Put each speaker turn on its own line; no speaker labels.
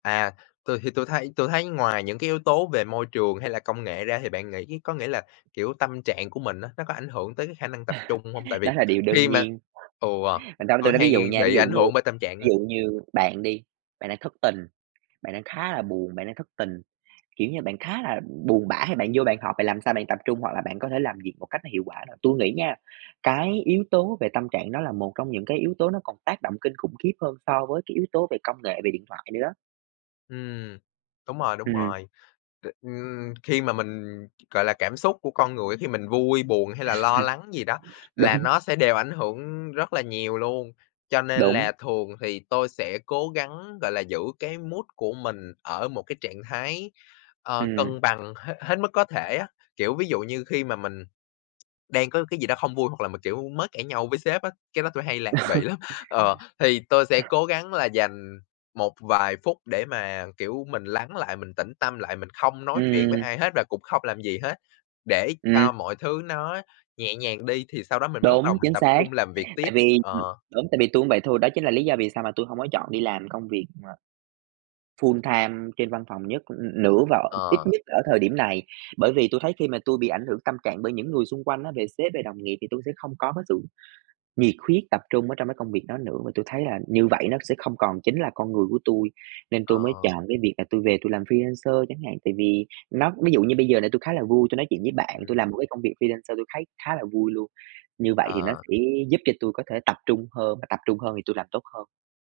À. Tui thì tui thấy tui thấy ngoài những cái yếu tố về môi trường, hay là công nghệ ra thì bạn nghĩ có nghĩa là, kiểu, tâm trạng của mình á nó có ảnh hưởng tới cái khả năng tập trung hông? Tại vì
Đó là điều đơn
khi mà
nhiên.
ừ,
Bạn đâu để tôi
tui
nói ví
hay
dụ nha, ví
bị
dụ
ảnh
như
hưởng bởi tâm trạng
ví
á.
dụ như bạn đi, bạn đang thất tình, bạn đang khá là buồn, bạn đang thất tình, kiểu như, bạn khá là buồn bã hay bạn vô bạn họp, bạn làm sao bạn tập trung, hoặc là bạn có thể làm việc một cách hiệu quả được. Tui nghĩ nha, cái yếu tố về tâm trạng đó là một trong những cái yếu tố nó còn tác động kinh khủng khiếp hơn so với cái yếu tố về công nghệ, về điện thoại nữa đó.
Ừm. Đúng rồi, đúng
Ừm.
rồi. T Ừm, khi mà mình, gọi là, cảm xúc của con người á khi mình vui, buồn, hay là lo lắng gì đó, là
Đúng.
nó sẽ đều ảnh hưởng rất là nhiều luôn. Cho nên
Đúng.
là thường thì tôi sẽ cố gắng, gọi là, giữ cái mood của mình ở một cái trạng thái, ờ,
Ừm.
cân bằng hê hết mức có thể á. Kiểu, ví dụ như khi mà mình đang có cái gì đó hông vui hoặc là mà, kiểu, mới cãi nhau với sếp á, cái đó tôi hay lại
Đó.
bị lắm, ờ, thì tôi sẽ cố gắng là dành một vài phút để mà, kiểu, mình lắng lại, mình tĩnh tâm lại, mình không nói chuyện với
Ừm.
ai hết và cũng không làm gì hết, để cho
Ừm.
mọi thứ nó nhẹ nhàng đi thì sau đó mình mới bắt
Đúng,
đầu mình
chính
tập
xác.
trung làm việc tiếp.
Tại vì, ừm
Ờ.
đúng, tại vì tui cũng vậy thôi, đó chính là lý do vì sao mà tui hông có chọn đi làm công việc mà full-time trên văn phòng nhất, ưm, nữa và ít
Ờ.
nhất ở thời điểm này, bởi vì tui thấy khi mà tôi bị ảnh hưởng tâm trạng bởi những người xung quanh á, về sếp, về đồng nghiệp thì tui sẽ không có cái sự nhiệt huyết, tập trung ở trong cái công việc đó nữa và tui thấy là như vậy nó sẽ không còn chính là con người của tui. Nên tôi mới
Ờ.
chọn cái việc là tôi về tôi làm freelancer chẳng hạn, tại vì nó ví dụ như bây giờ là tui khá là vui, tui nói chuyện với bạn,
Ừm.
tui làm một cái công việc freelancer, tui thấy khá là vui luôn. Như vậy thì nó
Ờ.
sẽ giúp cho tôi có thể tập trung hơn và tập trung hơn thì tui làm tốt hơn.